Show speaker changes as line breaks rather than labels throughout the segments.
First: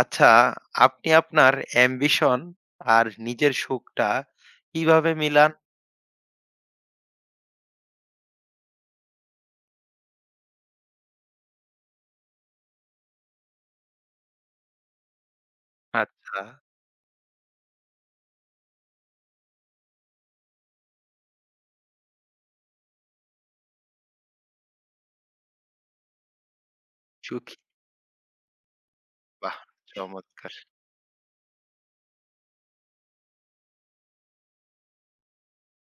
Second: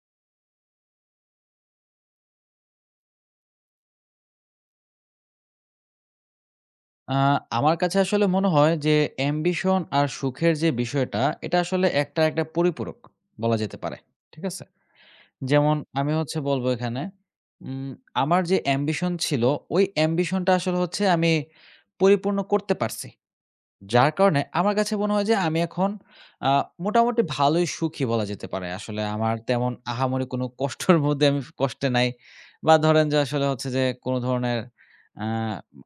আচ্ছা, আপনি আপনার অ্যাম্বিশন আর নিজের সুখটা কিভাবে মিলান?
আ আমার কাছে আসলে মনে হয় যে অ্যাম্বিশন আর সুখের যে বিষয়টা, এটা আসলে একটা পরিপূরক বলা যেতে পারে। ঠিক আছে? যেমন আমি হচ্ছে
আচ্ছা।
বলব এখানে উম আমার যে অ্যাম্বিশন ছিল, ওই অ্যাম্বিশনটা আসলে হচ্ছে আমি পরিপূর্ণ করতে পারছি। যার কারণে আমার কাছে মনে হয় যে আমি এখন আ মোটামুটি
সুখী
ভালোই সুখী বলা যেতে পারে। আসলে আমার
বাহ!
তেমন আহামরি কোনো
চমৎকার।
কষ্টর মধ্যে আমি কষ্টে নাই। বা ধরেন যে আসলে হচ্ছে যে কোনো ধরনের আ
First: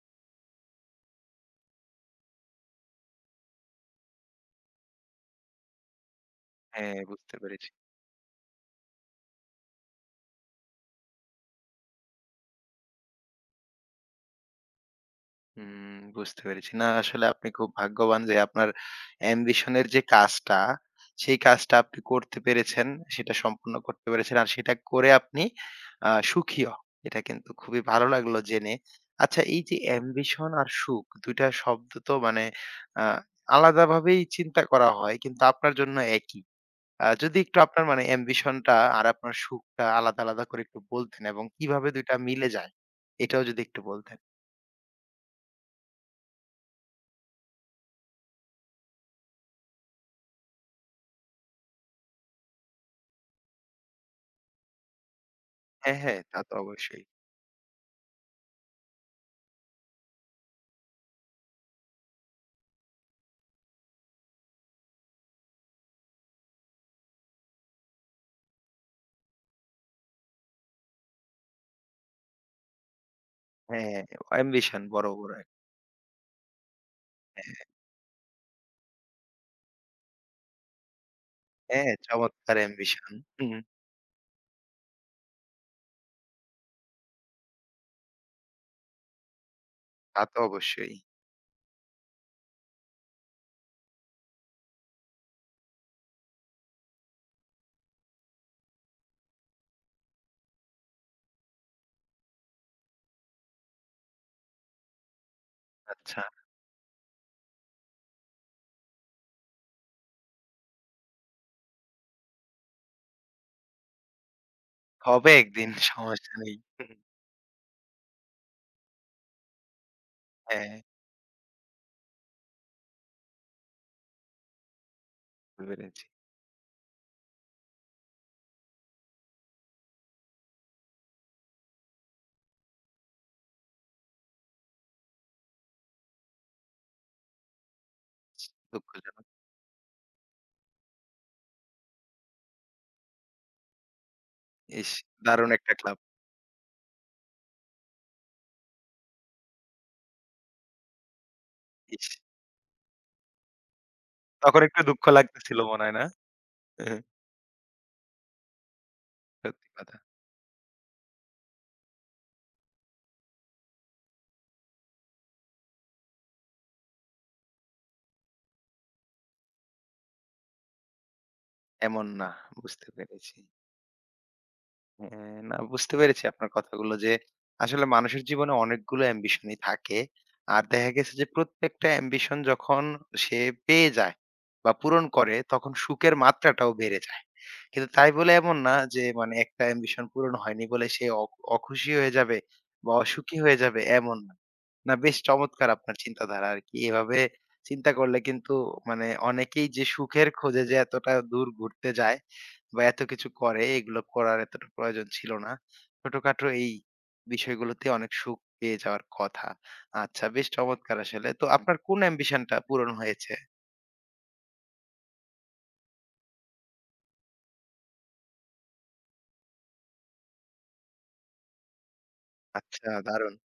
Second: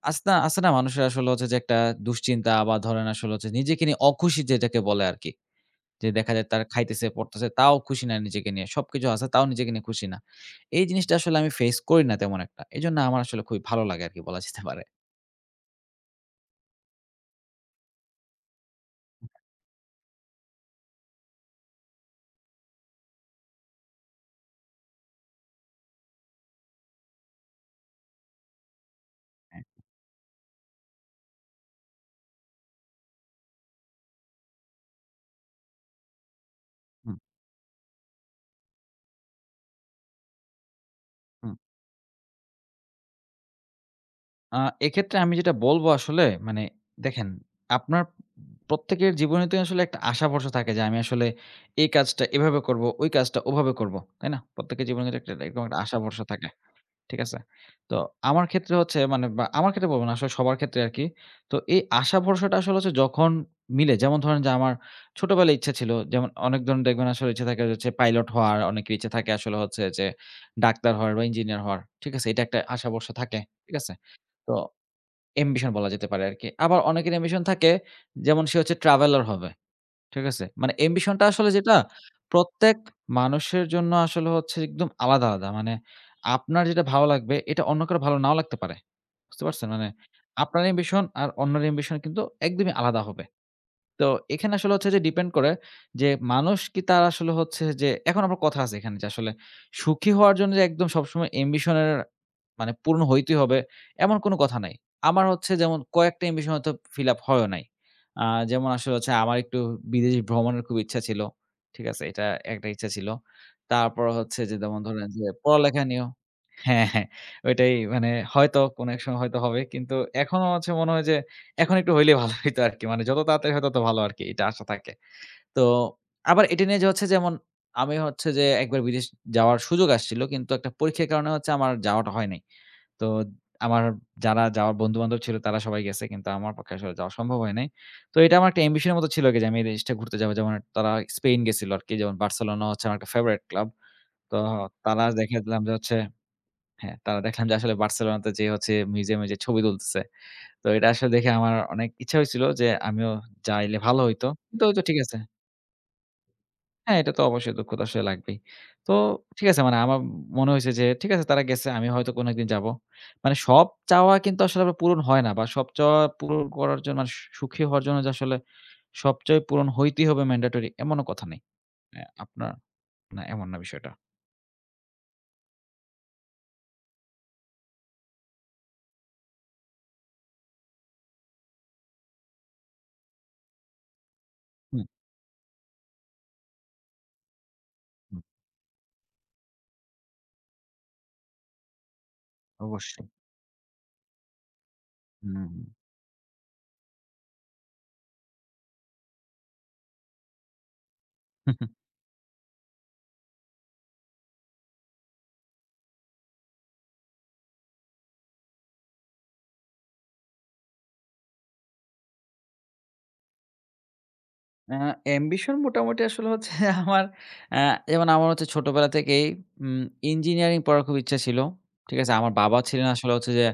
আছে না আছে না মানুষের আসলে হচ্ছে যে একটা দুশ্চিন্তা বা ধরেন আসলে হচ্ছে নিজেকে নিয়ে অখুশি যেটাকে বলে আরকি। যে দেখা যায় তারা
হ্যাঁ,
খাইতেছে,
বুঝতে
পড়তেছে
পেরেছি।
তাও খুশি না নিজেকে নিয়ে। সবকিছু আছে তাও নিজেকে নিয়ে খুশি না। এই জিনিসটা আসলে আমি ফেস করি না তেমন একটা। এজন্য আমার আসলে খুবই ভালো লাগে আরকি বলা যেতে পারে।
হুম, বুঝতে পেরেছি। না আসলে আপনি খুব ভাগ্যবান যে আপনার অ্যাম্বিশন এর যে কাজটা, সেই কাজটা আপনি করতে পেরেছেন, সেটা সম্পূর্ণ করতে পেরেছেন। আর সেটা করে আপনি সুখীও। এটা কিন্তু খুবই ভালো লাগলো জেনে। আচ্ছা এই
হ্যাঁ,
যে অ্যাম্বিশন আর সুখ ২ টা শব্দ তো মানে আ আলাদাভাবেই চিন্তা করা হয় কিন্তু আপনার জন্য একই।
হুম।
যদি একটু আপনার মানে অ্যাম্বিশনটা আর আপনার সুখটা আলাদা, আলাদা করে একটু বলতেন এবং
হুম।
কিভাবে ২ টা মিলে যায়? এটাও যদি একটু বলতেন।
আ এক্ষেত্রে আমি যেটা বলব আসলে মানে দেখেন আপনার প্রত্যেকের জীবনে তো আসলে একটা আশা ভরসা থাকে যে আমি আসলে এই কাজটা এভাবে করব, ওই কাজটা ওভাবে করব। তাই না? প্রত্যেকের জীবনে কিন্তু এরকম একটা আশা
হ্যাঁ, হ্যাঁ,
ভরসা
তা
থাকে।
তো অবশ্যই।
ঠিক আছে? তো আমার ক্ষেত্রে হচ্ছে মানে বা আমার ক্ষেত্রে বলব না আসলে সবার ক্ষেত্রে আরকি। তো এই আশা ভরসাটা আসলে হচ্ছে যখন মিলে যেমন ধরেন যে আমার ছোটবেলায় ইচ্ছা ছিল যেমন অনেক ধরনের দেখবেন আসলে ইচ্ছা থাকে হচ্ছে পাইলট হওয়ার, অনেকের ইচ্ছা থাকে আসলে হচ্ছে যে ডাক্তার হওয়ার বা ইঞ্জিনিয়ার হওয়ার। ঠিক আছে? এটা একটা আশা ভরসা থাকে। ঠিক আছে?
হ্যাঁ,
তো
অ্যাম্বিশন বড়, বড় এক
অ্যাম্বিশন বলা যেতে পারে আরকি। আবার অনেকের অ্যাম্বিশন থাকে যেমন সে হচ্ছে ট্রাভেলার হবে। ঠিক আছে? মানে অ্যাম্বিশনটা আসলে যেটা
হ্যাঁ, চমৎকার
প্রত্যেক
অ্যাম্বিশন। হুম,
মানুষের জন্য আসলে হচ্ছে একদম আলাদা, আলাদা। মানে আপনার যেটা ভালো লাগবে এটা অন্য কারো ভালো নাও লাগতে পারে। বুঝতে পারছেন? মানে
তা তো
আপনার
অবশ্যই।
অ্যাম্বিশন আর অন্যের অ্যাম্বিশন কিন্তু একদমই আলাদা হবে। তো এখানে আসলে হচ্ছে যে ডিপেন্ড করে যে মানুষ কি তার আসলে হচ্ছে যে এখন আমার কথা আছে এখানে যে আসলে সুখী হওয়ার জন্য যে একদম সবসময় অ্যাম্বিশন এর মানে পূরণ হইতেই হবে এমন কোনো কথা নাই। আমার হচ্ছে যেমন
আচ্ছা,
কয়েকটা অ্যাম্বিশন হয়তো ফিল আপ হয়ও নাই। আ যেমন আসলে হচ্ছে আমার একটু বিদেশ ভ্রমণের খুব ইচ্ছা ছিল। ঠিক আছে? এটা একটা ইচ্ছা ছিল। তারপর হচ্ছে যে যেমন ধরেন যে
হবে একদিন
পড়ালেখা নিয়েও
সমস্যা নেই।
হ্যাঁ,
হুম,
হ্যাঁ। ওইটাই মানে হয়তো কোনো এক সময় হয়তো হবে। কিন্তু এখনো হচ্ছে
হ্যাঁ,
মনে হয় যে এখন একটু হইলেই ভালো হইতো আরকি। মানে যত তাড়াতাড়ি হয় তত ভালো আরকি। এটা আশা থাকে। তো
বুঝতে পেরেছি।
আবার এটা নিয়ে যে হচ্ছে যেমন আমি হচ্ছে যে একবার বিদেশ যাওয়ার সুযোগ আসছিল। কিন্তু একটা পরীক্ষার কারণে হচ্ছে আমার যাওয়াটা হয় নাই। তো আমার যারা যাওয়ার বন্ধু-বান্ধব ছিল তারা সবাই গেছে। কিন্তু আমার পক্ষে আসলে যাওয়া সম্ভব হয় নাই। তো এটা
ইস,
আমার একটা অ্যাম্বিশন এর মতো ছিল
দুঃখজনক।
যে আমি এই দেশটা ঘুরতে যাবো। যেমন তারা স্পেন গেছিল আরকি। যেমন বার্সেলোনা হচ্ছে আমার একটা ফেভারাইট ক্লাব। তো
ইস!
তারা
দারুণ
দেখলাম যে
একটা
হচ্ছে
ক্লাব।
হ্যাঁ, তারা দেখলাম যে আসলে বার্সেলোনাতে যেয়ে হচ্ছে মিউজিয়ামে যেয়ে ছবি তুলতেছে। তো এটা আসলে দেখে আমার অনেক
ইস!
ইচ্ছা হইছিল যে আমিও যাইলে ভালো হইতো।
তখন
কিন্তু ওই
একটু
তো ঠিক
দুঃখ
আছে।
লাগতেছিল মনে হয় না?
হ্যাঁ,
হ্যাঁ,
এটা তো অবশ্যই দক্ষতা আসলে লাগবেই। তো ঠিক আছে
সত্যি
মানে
কথা।
আমার মনে হইছে যে ঠিক আছে তারা গেছে আমি হয়তো কোনো একদিন যাবো। মানে সব চাওয়া কিন্তু আসলে আবার পূরণ হয় না বা সব চাওয়া পূরণ করার জন্য মানে সুখী হওয়ার জন্য যে আসলে সব চাওয়া পূরণ হইতেই হবে ম্যান্ডেটরি এমনও কথা নেই। অ্যা
এমন না,
আপনার
বুঝতে
না
পেরেছি।
এমন না বিষয়টা।
হ্যাঁ, না বুঝতে পেরেছি আপনার কথাগুলো যে আসলে মানুষের জীবনে অনেকগুলো অ্যাম্বিশনই থাকে। আর দেখা গেছে যে প্রত্যেকটা অ্যাম্বিশন যখন সে পেয়ে যায় বা
হুম,
পূরণ করে তখন সুখের মাত্রাটাও বেড়ে যায়। কিন্তু তাই
হুম।
বলে এমন না যে মানে একটা অ্যাম্বিশন পূরণ হয়নি বলে সে অখুশি হয়ে যাবে বা
অবশ্যই।
অসুখী হয়ে যাবে এমন না। না বেশ
হুম,
চমৎকার আপনার চিন্তাধারা আরকি। এভাবে চিন্তা করলে কিন্তু মানে অনেকেই যে সুখের খোঁজে যে এতটা দূর
হুম।
ঘুরতে যায় বা এত কিছু করে এগুলো করার এতটা প্রয়োজন ছিল না। ছোটখাটো এই বিষয়গুলোতে অনেক সুখ পেয়ে যাওয়ার কথা। আচ্ছা বেশ চমৎকার আসলে। তো আপনার কোন অ্যাম্বিশন টা পূরণ হয়েছে?
আ অ্যাম্বিশন মোটামুটি আসলে হচ্ছে আমার আ যেমন আমার হচ্ছে ছোটবেলা থেকেই উম ইঞ্জিনিয়ারিং পড়ার খুব ইচ্ছা ছিল। ঠিক আছে? আমার বাবা ছিলেন
আচ্ছা
আসলে হচ্ছে
দারুণ।
যে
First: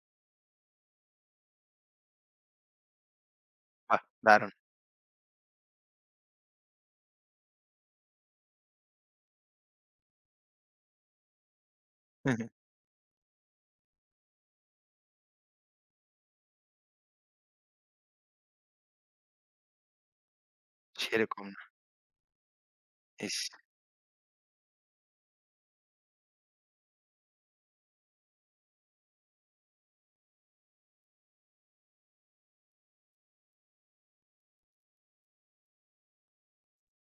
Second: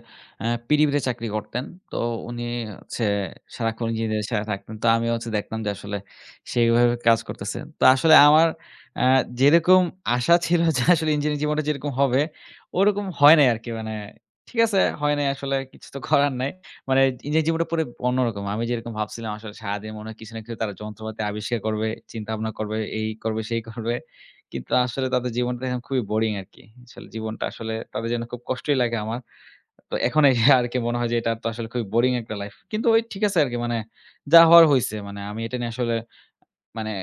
পিডিবিতে চাকরি করতেন। তো উনি হচ্ছে সারাক্ষণ
বাহ!
ইঞ্জিনিয়ারের সাথে
দারুণ।
থাকতেন। তো আমি হচ্ছে দেখতাম যে আসলে সে এভাবে কাজ করতেছে। তো আসলে আমার আ যেরকম আশা ছিল যে আসলে ইঞ্জিনিয়ারিং জীবনটা যেরকম হবে, ওরকম হয় নাই আরকি। মানে ঠিক আছে, হয় নাই আসলে কিছু তো করার নাই। মানে নিজের জীবনটা পুরো অন্যরকম। আমি যেরকম ভাবছিলাম আসলে সারাদিন মনে হয় কিছু না কিছু তারা যন্ত্রপাতি
সেরকম
আবিষ্কার
না।
করবে, চিন্তাভাবনা করবে, এই
ইস!
করবে, সেই করবে। কিন্তু আসলে তাদের জীবনটা এখন খুবই বোরিং আরকি। আসলে জীবনটা আসলে তাদের জন্য খুব কষ্টই লাগে আমার। তো এখন এসে আরকি মনে হয় যে এটা তো আসলে খুবই বোরিং একটা লাইফ। কিন্তু ওই ঠিক আছে আরকি মানে যা হওয়ার হইছে। মানে আমি এটা নিয়ে আসলে মানে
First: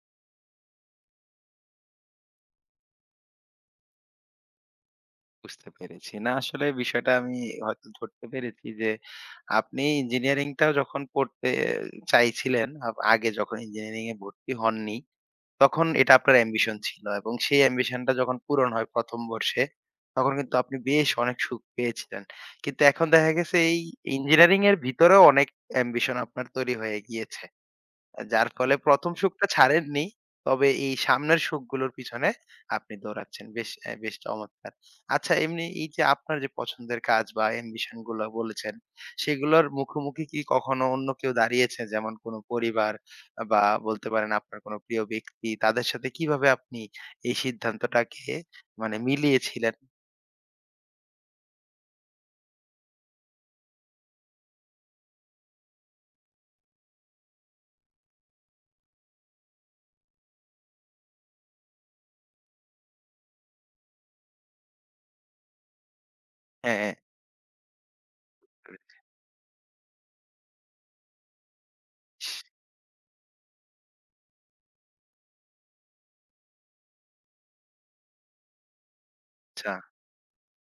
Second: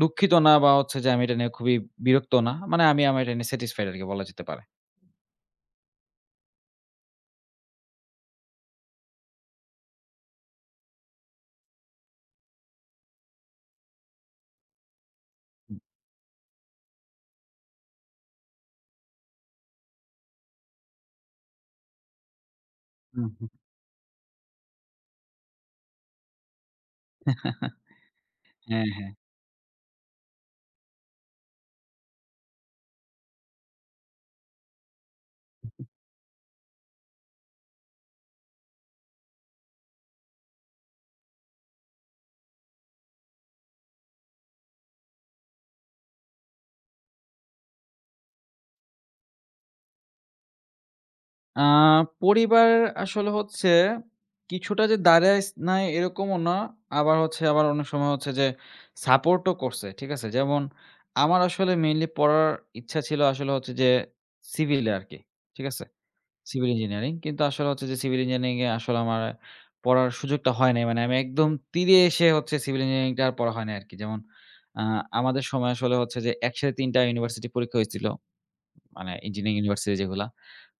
দুঃখিত না বা হচ্ছে যে আমি এটা নিয়ে খুবই বিরক্ত না। মানে আমি আমার এটা নিয়ে স্যাটিসফাইড আরকি বলা যেতে পারে।
বুঝতে পেরেছি। না আসলে বিষয়টা আমি হয়তো ধরতে পেরেছি যে আপনি ইঞ্জিনিয়ারিং টাও যখন পড়তে চাইছিলেন আগে যখন ইঞ্জিনিয়ারিং এ ভর্তি হননি
হুম,
তখন এটা আপনার অ্যাম্বিশন ছিল এবং সেই অ্যাম্বিশনটা যখন পূরণ হয় ১ম বর্ষে, তখন কিন্তু আপনি বেশ অনেক সুখ পেয়েছিলেন। কিন্তু এখন
হুম,
দেখা গেছে এই ইঞ্জিনিয়ারিং এর ভিতরেও অনেক অ্যাম্বিশন আপনার তৈরি হয়ে গিয়েছে।
হুম।
যার ফলে
হ্যাঁ, হ্যাঁ।
১ম সুখটা ছাড়েননি। তবে এই সামনের সুখগুলোর পিছনে আপনি দৌড়াচ্ছেন। বেশ বেশ চমৎকার। আচ্ছা এমনি এই যে আপনার যে পছন্দের কাজ বা অ্যাম্বিশন গুলো বলেছেন, সেগুলোর মুখোমুখি কি কখনো অন্য কেউ দাঁড়িয়েছে? যেমন কোনো পরিবার বা বলতে পারেন আপনার কোনো প্রিয় ব্যক্তি, তাদের সাথে কিভাবে আপনি এই সিদ্ধান্তটাকে মানে মিলিয়েছিলেন?
আ পরিবার আসলে হচ্ছে কিছুটা যে দাঁড়ায় স নাই এরকমও না। আবার অনেক সময় হচ্ছে যে সাপোর্টও করছে। ঠিক আছে? যেমন আমার আসলে মেইনলি পড়ার ইচ্ছা ছিল আসলে হচ্ছে যে সিভিলে আরকি। ঠিক আছে? সিভিল
হ্যাঁ,
ইঞ্জিনিয়ারিং। কিন্তু আসলে হচ্ছে যে সিভিল ইঞ্জিনিয়ারিং এ আসলে আমার পড়ার সুযোগটা হয় নাই। মানে আমি একদম তীরে এসে হচ্ছে সিভিল ইঞ্জিনিয়ারিংটা আর পড়া হয় নাই আরকি। যেমন আ আমাদের সময় আসলে হচ্ছে যে একসাথে ৩ টা ইউনিভার্সিটি পরীক্ষা হয়েছিল। মানে ইঞ্জিনিয়ারিং
আচ্ছা।
ইউনিভার্সিটি যেগুলা।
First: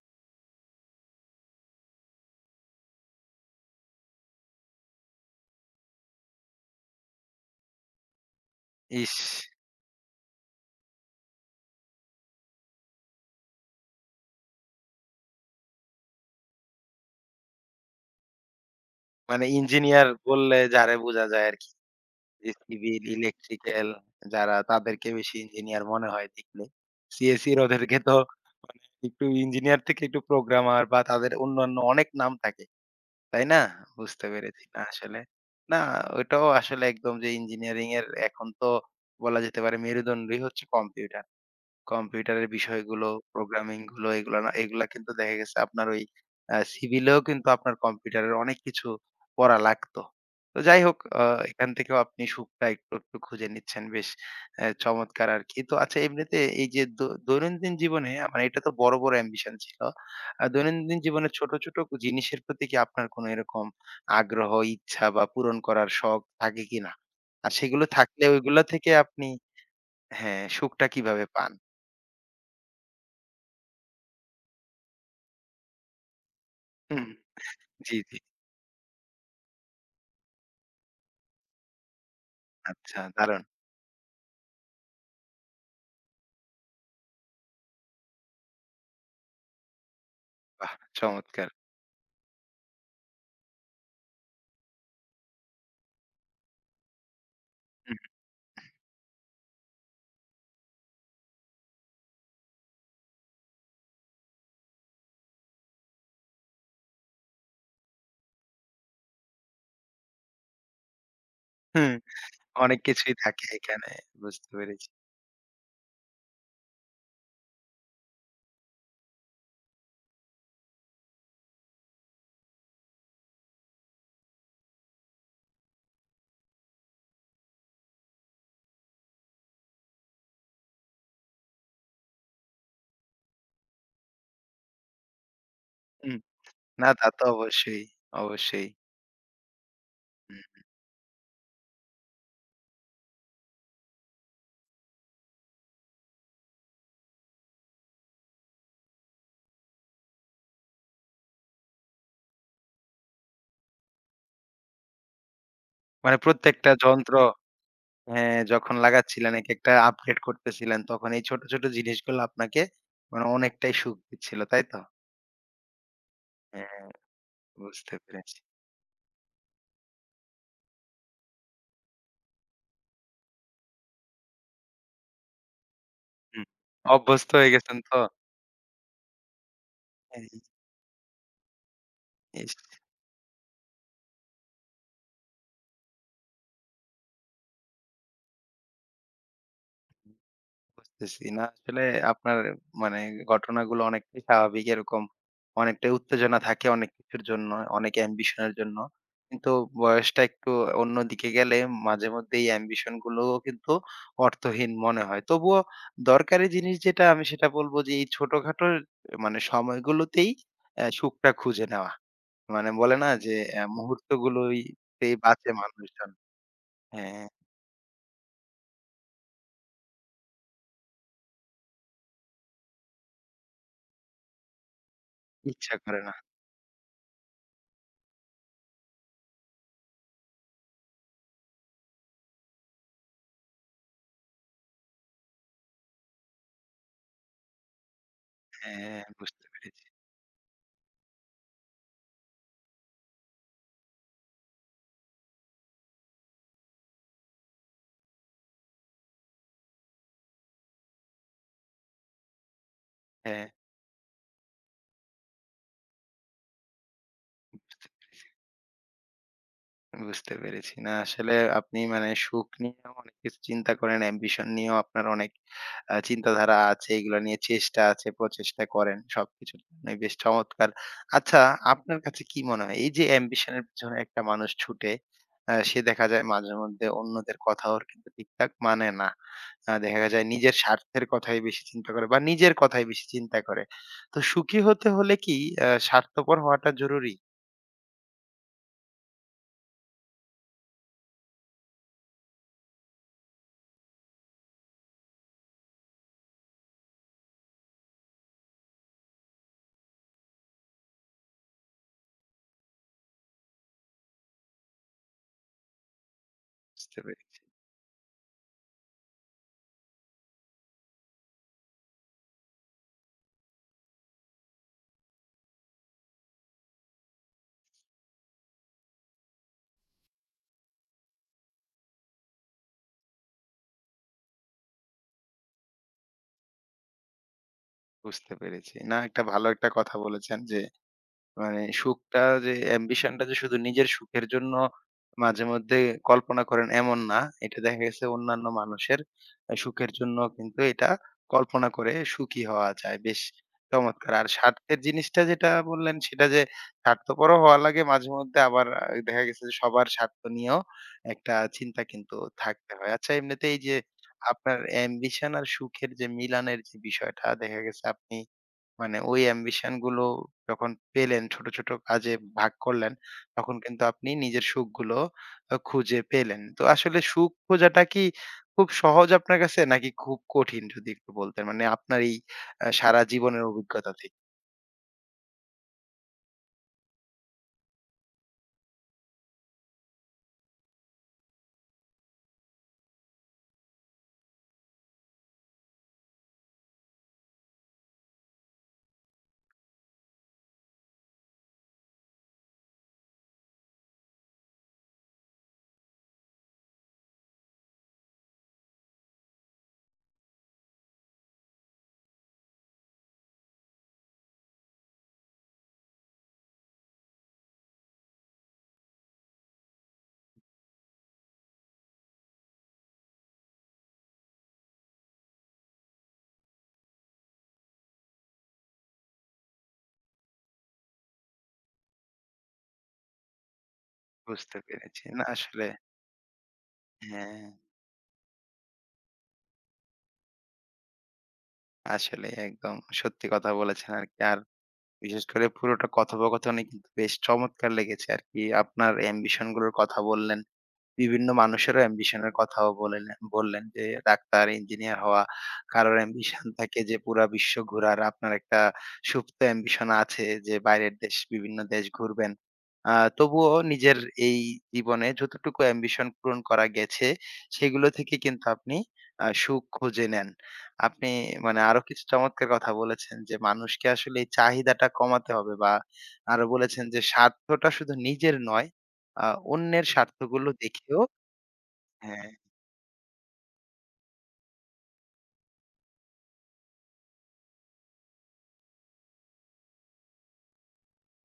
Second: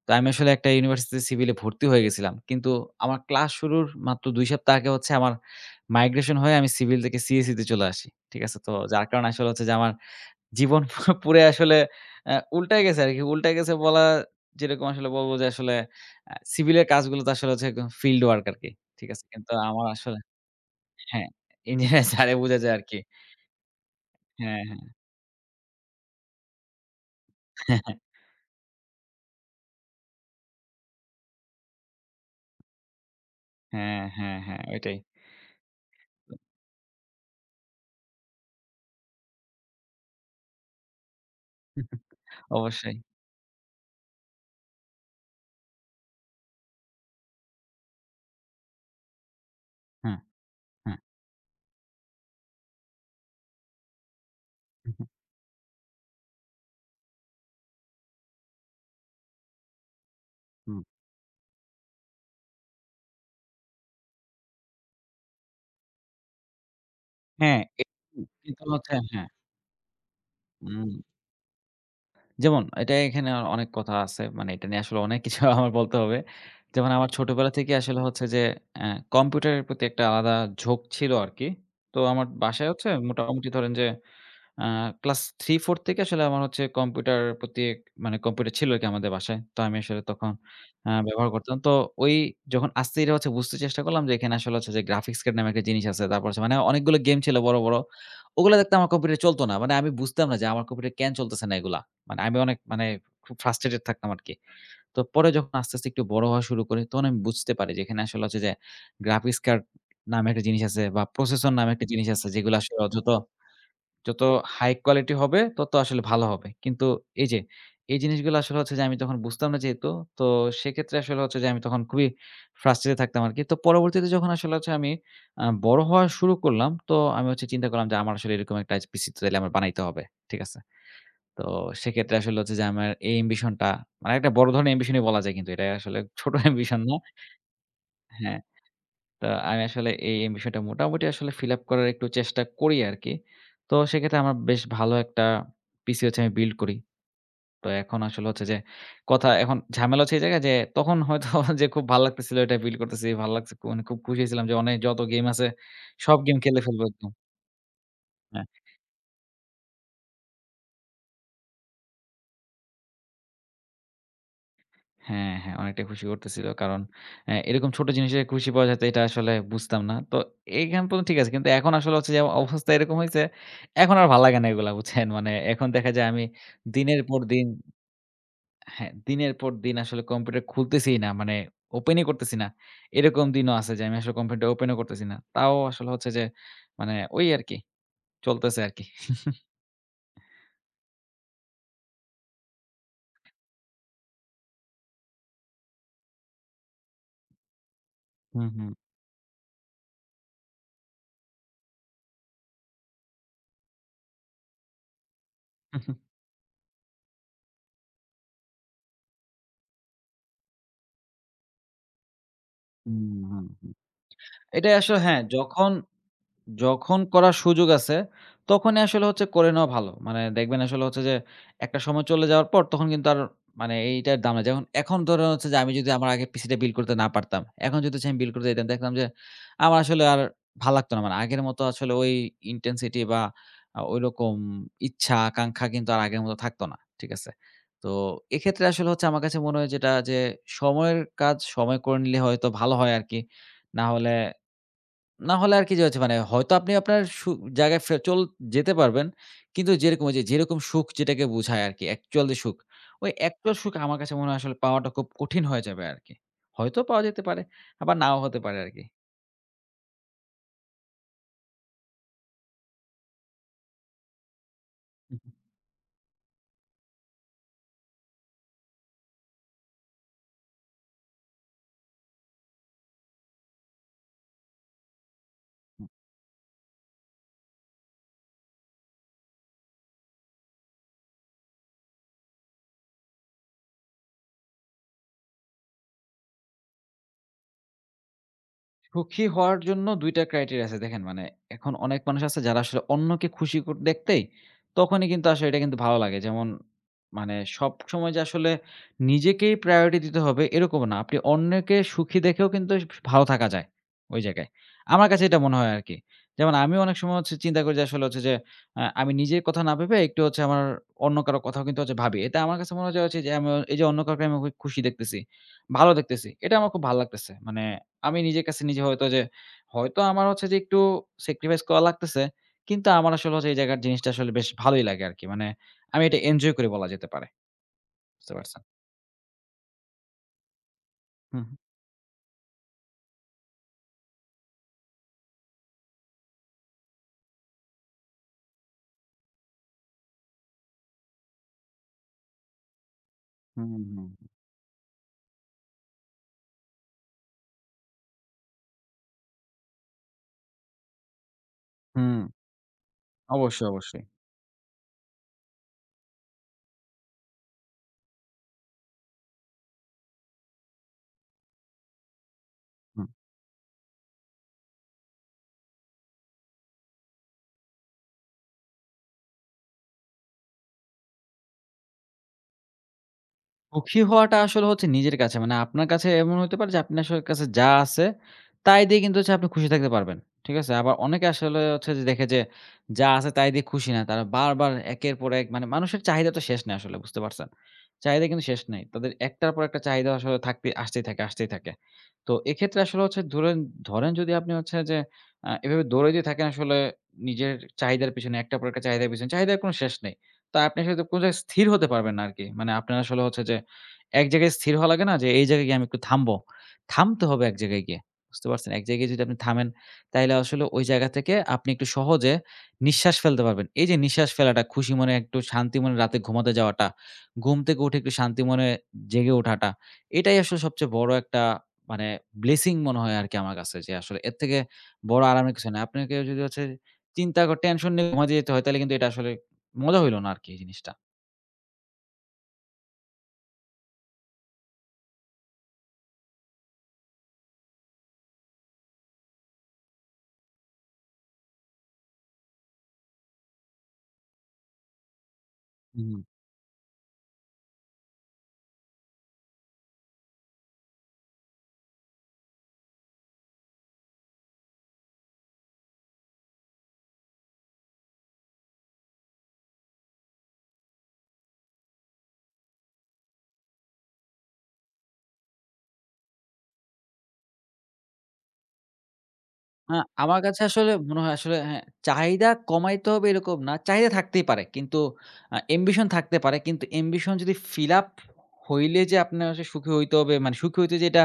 তো আমি আসলে একটা ইউনিভার্সিটিতে সিভিলে ভর্তি হয়ে গেছিলাম। কিন্তু আমার ক্লাস শুরুর মাত্র ২ সপ্তাহ আগে হচ্ছে আমার মাইগ্রেশন হয়ে আমি সিভিল থেকে সিএসই তে চলে আসি। ঠিক আছে? তো যার
ইস!
কারণে আসলে হচ্ছে যে আমার জীবন পুরাই আসলে উল্টায় গেছে আরকি। উল্টায় গেছে বলা যেরকম আসলে বলব যে আসলে সিভিলের কাজগুলো তো আসলে হচ্ছে একদম ফিল্ড ওয়ার্ক আরকি। ঠিক আছে?
মানে
কিন্তু আমার
ইঞ্জিনিয়ার
আসলে
বললে যারে বোঝা
হ্যাঁ,
যায় আরকি।
ইঞ্জিনিয়ার ছাড়াই
যে
বোঝা যায় আরকি।
সিভিল, ইলেকট্রিক্যাল যারা
হ্যাঁ, হ্যাঁ।
তাদেরকে বেশি ইঞ্জিনিয়ার মনে হয় দেখলে। সিএসির ওদেরকে তো একটু ইঞ্জিনিয়ার থেকে একটু প্রোগ্রামার বা তাদের অন্যান্য অনেক নাম থাকে। তাই না?
হ্যাঁ,
বুঝতে
হ্যাঁ, হ্যাঁ,
পেরেছি। না
ওইটাই।
আসলে না ওটাও আসলে একদম যে ইঞ্জিনিয়ারিং এর এখন তো বলা যেতে পারে মেরুদণ্ডই হচ্ছে কম্পিউটার। কম্পিউটারের
অবশ্যই।
বিষয়গুলো, প্রোগ্রামিং গুলো এগুলো না এগুলা কিন্তু দেখা গেছে আপনার ওই সিভিলেও কিন্তু আপনার কম্পিউটারের অনেক কিছু পড়া লাগতো।
হ্যাঁ,
তো যাই
হ্যাঁ।
হোক এখান থেকেও আপনি সুখটা একটু, একটু খুঁজে নিচ্ছেন। বেশ
হুম,
চমৎকার আরকি। তো আচ্ছা এমনিতে এই যে দৈনন্দিন জীবনে মানে এটা তো বড়, বড় অ্যাম্বিশন ছিল।
হুম।
দৈনন্দিন জীবনে ছোট, ছোট জিনিসের প্রতি কি আপনার কোনো এরকম আগ্রহ, ইচ্ছা বা পূরণ করার শখ থাকে কিনা? আর
হ্যাঁ, এ
সেগুলো থাকলে ওইগুলা
কিন্তু
থেকে
হচ্ছে হ্যাঁ।
আপনি হ্যাঁ, সুখটা
হুম,
কিভাবে পান?
যেমন এটা এখানে অ অনেক কথা আছে। মানে এটা নিয়ে আসলে অনেক কিছু আমার বলতে হবে। যেমন আমার ছোটবেলা থেকে
জি,
আসলে
জি।
হচ্ছে যে অ্যা কম্পিউটারের প্রতি একটা আলাদা ঝোঁক ছিল আরকি। তো আমার বাসায় হচ্ছে
আচ্ছা দারুণ!
মোটামুটি ধরেন যে আ ক্লাস 3-4 থেকে আসলে আমার হচ্ছে কম্পিউটার প্রতি এক- মানে কম্পিউটার ছিল আরকি আমাদের বাসায়। তো আমি আসলে তখন
বাহ!
ব্যবহার
চমৎকার।
করতাম। তো ওই যখন আস্তে ধীরে হচ্ছে বুঝতে চেষ্টা করলাম যে এখানে আসলে হচ্ছে যে গ্রাফিক্স কার্ড নামে একটা জিনিস আছে। তারপর হচ্ছে মানে অনেকগুলো গেম ছিল বড়, বড়।
হুম,
ওগুলা দেখতে আমার কম্পিউটারে চলত না। মানে আমি বুঝতাম না যে আমার কম্পিউটারে কেন চলতেছে না এগুলা। মানে আমি অনেক মানে খুব ফ্রাস্ট্রেটেড থাকতাম আরকি। তো পরে যখন আস্তে, আস্তে একটু বড় হওয়া শুরু করি তখন আমি বুঝতে পারি যে এখানে আসলে হচ্ছে যে গ্রাফিক্স কার্ড নামে একটা জিনিস আছে বা প্রসেসর নামে একটা
হুম।
জিনিস আছে যেগুলো আসলে
অনেক
যত
কিছুই থাকে এখানে।
যত
বুঝতে
হাই
পেরেছি।
কোয়ালিটি হবে তত আসলে ভালো হবে। কিন্তু এই যে এই জিনিসগুলো আসলে হচ্ছে যে আমি তখন বুঝতাম না যেহেতু, তো সেক্ষেত্রে আসলে হচ্ছে যে আমি তখন খুবই ফ্রাস্ট্রেটেড থাকতাম আরকি। তো পরবর্তীতে যখন আসলে হচ্ছে আমি বড় হওয়া শুরু করলাম, তো আমি হচ্ছে চিন্তা করলাম যে আমার আসলে এরকম একটা পিসি তো তাইলে আমার বানাইতে হবে। ঠিক আছে? তো সেক্ষেত্রে আসলে হচ্ছে যে আমার এই অ্যাম্বিশনটা মানে একটা বড় ধরনের অ্যাম্বিশনই বলা যায় কিন্তু এটা আসলে
হুম।
ছোট অ্যাম্বিশন
না
না।
তা তো অবশ্যই,
হ্যাঁ।
অবশ্যই।
তো আমি আসলে এই বিষয়টা
হুম।
মোটামুটি আসলে ফিল আপ করার একটু চেষ্টা করি আরকি। তো সেক্ষেত্রে আমার বেশ ভালো একটা পিসি হচ্ছে আমি বিল্ড করি। তো এখন আসলে হচ্ছে যে কথা এখন ঝামেলা হচ্ছে এই জায়গায় যে তখন হয়তো যে খুব ভাল লাগতেছিল এটা বিল্ড করতেছি। ভালো লাগছে খুব- মানে খুব খুশি ছিলাম যে অনেক যত গেম আছে
মানে
সব গেম খেলে
প্রত্যেকটা
ফেলবো একদম।
যন্ত্র হ্যাঁ, যখন লাগাচ্ছিলেন একেকটা আপডেট করতেছিলেন তখন এই ছোট, ছোট জিনিসগুলো আপনাকে মানে অনেকটাই সুখ দিচ্ছিল, তাই তো?
হ্যাঁ, হ্যাঁ, অনেকটাই খুশি করতেছিল। কারণ
হ্যাঁ,
অ্যা এরকম ছোট
বুঝতে
জিনিসে
পেরেছি।
খুশি পাওয়া যেত এটা আসলে বুঝতাম না। তো এইখান পর্যন্ত ঠিক আছে। কিন্তু এখন আসলে হচ্ছে যে অবস্থা এরকম হইছে, এখন আর ভাল লাগে না এগুলা বুঝছেন? মানে এখন দেখা যায় আমি
হুম।
দিনের পর
অভ্যস্ত
দিন
হয়ে গেছেন তো?
হ্যাঁ, দিনের পর দিন আসলে
হ্যাঁ,
কম্পিউটার খুলতেছিই না। মানে ওপেনই করতেছি না।
ইস!
এরকম দিনও আছে যে আমি আসলে কম্পিউটার ওপেনও করতেছি না। তাও আসলে হচ্ছে যে মানে ওই আরকি চলতেছে আরকি।
বুঝতেছি। না আসলে আপনার মানে ঘটনাগুলো অনেকটাই স্বাভাবিক এরকম। অনেকটাই উত্তেজনা থাকে অনেক কিছুর জন্য, অনেক ambition
হুম,
এর
হুম।
জন্য। কিন্তু বয়সটা একটু অন্যদিকে গেলে মাঝে মধ্যে এই ambition গুলোও কিন্তু অর্থহীন মনে হয়। তবুও দরকারি জিনিস যেটা আমি সেটা বলবো যে এই ছোটখাটো মানে সময়গুলোতেই সুখটা খুঁজে নেওয়া। মানে বলে না
হুম,
যে
হুম, হুম। এটাই আসলে
মুহূর্তগুলোইতেই
হ্যাঁ,
বাঁচে
যখন
মানুষজন।
যখন
হ্যাঁ,
করার সুযোগ আছে, তখনই আসলে হচ্ছে করে নেওয়া ভালো। মানে দেখবেন আসলে হচ্ছে যে, একটা সময় চলে যাওয়ার পর তখন কিন্তু আর মানে এইটার দাম নাই। যেমন এখন ধরেন হচ্ছে যে, আমি
ইচ্ছা
যদি
করে
আমার
না।
আগের পিসিটা বিল্ড করতে না পারতাম, এখন যদি হচ্ছে আমি বিল্ড করতে যেতাম, দেখতাম যে আমার আসলে আর ভাল লাগতো না। মানে আগের মতো আসলে ওই ইনটেনসিটি বা ওইরকম ইচ্ছা, আকাঙ্ক্ষা কিন্তু আর আগের মতো থাকতো না। ঠিক আছে? তো এক্ষেত্রে আসলে
হ্যাঁ,
হচ্ছে আমার কাছে
বুঝতে
মনে হয়
পেরেছি।
যেটা যে, সময়ের কাজ সময় করে নিলে হয়তো ভালো হয় আরকি। না হলে না হলে আর কি যে হচ্ছে মানে হয়তো আপনি আপনার সু জায়গায় ফে চল যেতে পারবেন। কিন্তু যেরকম ওইযে যেরকম সুখ যেটাকে বোঝায় আরকি অ্যাকচুয়াল যে সুখ, ওই
হ্যাঁ।
অ্যাকচুয়াল সুখ আমার কাছে মনে হয় আসলে পাওয়াটা খুব কঠিন হয়ে যাবে আরকি। হয়তো পাওয়া যেতে পারে, আবার নাও হতে পারে আরকি।
বুঝতে পেরেছি। না আসলে আপনি মানে সুখ নিয়েও অনেক কিছু চিন্তা করেন, অ্যাম্বিশন নিয়েও আপনার অনেক চিন্তাধারা আছে। এগুলা নিয়ে চেষ্টা আছে, প্রচেষ্টা করেন। সবকিছুর জন্যই বেশ চমৎকার। আচ্ছা আপনার কাছে কি মনে হয় এই যে অ্যাম্বিশন এর পেছনে একটা মানুষ ছুটে, সে দেখা যায় মাঝেমধ্যে অন্যদের কথাও কিন্তু ঠিকঠাক মানে না। দেখা যায় নিজের স্বার্থের কথাই বেশি চিন্তা করে বা নিজের কথাই বেশি চিন্তা করে। তো সুখী হতে হলে কি স্বার্থপর হওয়াটা জরুরি?
সুখী হওয়ার জন্য ২ টা ক্রাইটেরিয়া আছে দেখেন মানে এখন অনেক মানুষ আছে যারা আসলে অন্যকে খুশি কর দেখতেই তখনই কিন্তু আসলে এটা কিন্তু ভালো লাগে। যেমন মানে সবসময় যে আসলে নিজেকেই প্রায়োরিটি দিতে হবে এরকম না। আপনি অন্যকে সুখী দেখেও কিন্তু স ভালো থাকা যায় ওই জায়গায়। আমার কাছে এটা মনে হয় আরকি। যেমন আমিও অনেক
বুঝতে
সময় হচ্ছে
পেরেছি।
চিন্তা করি যে আসলে হচ্ছে যে আমি নিজের কথা না ভেবে একটু হচ্ছে আমার অন্য কারো কথাও কিন্তু হচ্ছে ভাবি। এটা আমার কাছে মনে হয় যে হচ্ছে যে আমি এই যে অন্য কাউকে আমি খুশি দেখতেছি, ভালো দেখতেছি। এটা আমার খুব ভাল লাগতেছে। মানে আমি নিজের কাছে নিজে হয়তো যে, হয়তো আমার হচ্ছে যে একটু স্যাক্রিফাইস করা লাগতেছে। কিন্তু আমার আসলে হচ্ছে এই জায়গার জিনিসটা আসলে বেশ ভালোই লাগে আরকি। মানে আমি এটা এনজয় করি বলা যেতে পারে। বুঝতে
বুঝতে
পারছেন?
পেরেছি। না একটা ভালো একটা কথা বলেছেন যে
হুম,
মানে সুখটা যে অ্যাম্বিশনটা যে শুধু নিজের সুখের জন্য মাঝে মধ্যে কল্পনা করেন এমন না। এটা দেখা গেছে অন্যান্য মানুষের সুখের জন্য কিন্তু এটা কল্পনা করে সুখী হওয়া যায়। বেশ
হুম, হুম, হুম,
চমৎকার! আর স্বার্থের জিনিসটা যেটা বললেন সেটা যে স্বার্থপরও হওয়া লাগে মাঝে মধ্যে আবার দেখা গেছে যে সবার স্বার্থ নিয়েও একটা চিন্তা কিন্তু
হুম,
থাকতে হয়। আচ্ছা এমনিতে এই
অবশ্যই,
যে
অবশ্যই।
আপনার অ্যাম্বিশন আর সুখের যে মিলানের যে বিষয়টা দেখা গেছে আপনি মানে ওই অ্যাম্বিশন গুলো যখন পেলেন, ছোট, ছোট কাজে ভাগ করলেন,
হুম।
তখন কিন্তু আপনি নিজের সুখগুলো খুঁজে পেলেন। তো আসলে সুখ খোঁজাটা কি খুব সহজ আপনার কাছে নাকি খুব কঠিন? যদি একটু বলতেন। মানে আপনার এই সারা জীবনের অভিজ্ঞতা
সুখী
থেকে।
হওয়াটা আসলে হচ্ছে নিজের কাছে। মানে আপনার কাছে এমন হতে পারে যে আপনি আসলে কাছে যা আছে তাই দিয়ে কিন্তু হচ্ছে আপনি খুশি থাকতে পারবেন। ঠিক আছে? আবার অনেকে আসলে হচ্ছে যে দেখে যে যা আছে তাই দিয়ে খুশি না। তারা বারবার একের পর এক মানে মানুষের চাহিদা তো শেষ নেই আসলে বুঝতে পারছেন? চাহিদা কিন্তু শেষ নেই। তাদের একটার পর একটা চাহিদা আসলে থাকতে আসতেই থাকে, আসতেই থাকে। তো এক্ষেত্রে আসলে হচ্ছে ধরেন যদি আপনি হচ্ছে যে এভাবে দৌড়াইতে থাকেন আসলে নিজের চাহিদার পিছনে একটার পর একটা চাহিদার পিছনে, চাহিদার কোনো শেষ নেই। তো আপনি আসলে কোন জায়গায় স্থির হতে পারবেন না আরকি। মানে আপনার আসলে হচ্ছে যে এক জায়গায় স্থির হওয়া লাগে না যে, এই জায়গায় গিয়ে আমি একটু থামবো। থামতে হবে এক জায়গায় গিয়ে। বুঝতে পারছেন? এক জায়গায় যদি আপনি থামেন, তাইলে আসলে ওই জায়গা থেকে আপনি একটু সহজে নিঃশ্বাস ফেলতে পারবেন। এই যে নিঃশ্বাস ফেলাটা, খুশি মনে একটু শান্তি মনে রাতে ঘুমাতে যাওয়াটা, ঘুম থেকে উঠে একটু শান্তি মনে জেগে ওঠাটা, এটাই আসলে সবচেয়ে বড় একটা মানে ব্লেসিং মনে হয় আরকি আমার কাছে যে আসলে এর থেকে
বুঝতে পেরেছি।
বড়
না
আরামের কিছু
আসলে
নাই। আপনাকে যদি হচ্ছে চিন্তা
হ্যাঁ,
ক টেনশন নিয়ে ঘুমাতে যেতে হয়, তাহলে কিন্তু এটা আসলে মজা হইল না আরকি এই জিনিসটা।
আসলেই একদম সত্যি কথা বলেছেন আরকি। আর বিশেষ করে পুরোটা কথোপকথনই কিন্তু বেশ চমৎকার লেগেছে আরকি। আপনার অ্যাম্বিশন গুলোর কথা বললেন। বিভিন্ন মানুষেরও অ্যাম্বিশন এর কথাও বলেন বললেন যে ডাক্তার, ইঞ্জিনিয়ার হওয়া। কারোর অ্যাম্বিশন থাকে যে পুরা বিশ্ব ঘোরার। আপনার একটা সুপ্ত অ্যাম্বিশন আছে যে বাইরের দেশ বিভিন্ন দেশ ঘুরবেন। তবুও নিজের এই জীবনে যতটুকু অ্যাম্বিশন পূরণ করা গেছে সেগুলো থেকে কিন্তু আপনি সুখ খুঁজে নেন। আপনি মানে আরো কিছু চমৎকার কথা বলেছেন যে মানুষকে আসলে এই চাহিদাটা কমাতে হবে বা আরো বলেছেন যে স্বার্থটা শুধু নিজের নয় আ অন্যের
আ আমার
স্বার্থগুলো
কাছে আসলে
দেখেও
মনে হয় আসলে হ্যাঁ,
হ্যাঁ,
চাহিদা কমাইতে হবে এরকম না। চাহিদা থাকতেই পারে। কিন্তু ambition থাকতে পারে। কিন্তু ambition যদি fill up হইলে যে আপনার হচ্ছে সুখী হইতে হবে মানে সুখী হইতে যে এটা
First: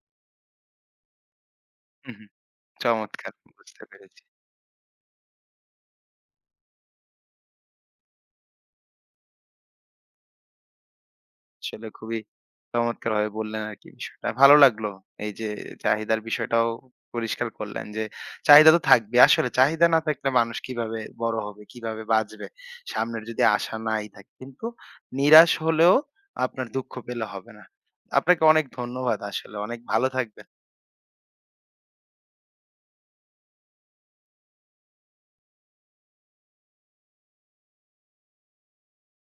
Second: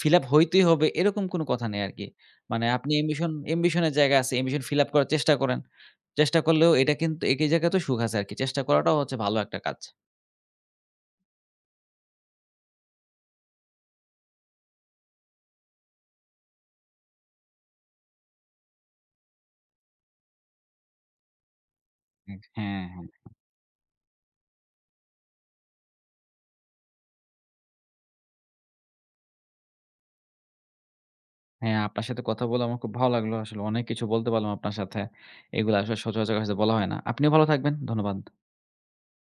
fill up হইতেই হবে এরকম কোনো কথা নেই আরকি।
হু, হু।
মানে আপনি ambition
চমৎকার!
ambition
বুঝতে
এর জায়গা
পেরেছি।
আছে। ambition fill up করার চেষ্টা করেন। চেষ্টা করলেও এটা কিন্তু একই জায়গাতেও সুখ আছে আরকি। চেষ্টা করাটাও হচ্ছে ভালো একটা কাজ।
আসলে খুবই চমৎকারভাবে বললেন আরকি বিষয়টা। ভালো লাগলো। এই যে চাহিদার বিষয়টাও পরিষ্কার করলেন যে চাহিদা তো থাকবে। আসলে চাহিদা না থাকলে মানুষ কিভাবে বড় হবে, কিভাবে
এক
বাঁচবে?
হ্যাঁ, হ্যাঁ।
সামনের যদি আশা নাই থাকে। কিন্তু নিরাশ হলেও আপনার দুঃখ পেলে হবে না। আপনাকে অনেক ধন্যবাদ আসলে। অনেক ভালো থাকবেন।
হ্যাঁ, আপনার সাথে কথা বলে আমার খুব ভালো লাগলো। আসলে অনেক কিছু বলতে পারলাম আপনার সাথে। এগুলো আসলে সচরাচর কাছে বলা হয় না। আপনিও ভালো থাকবেন। ধন্যবাদ।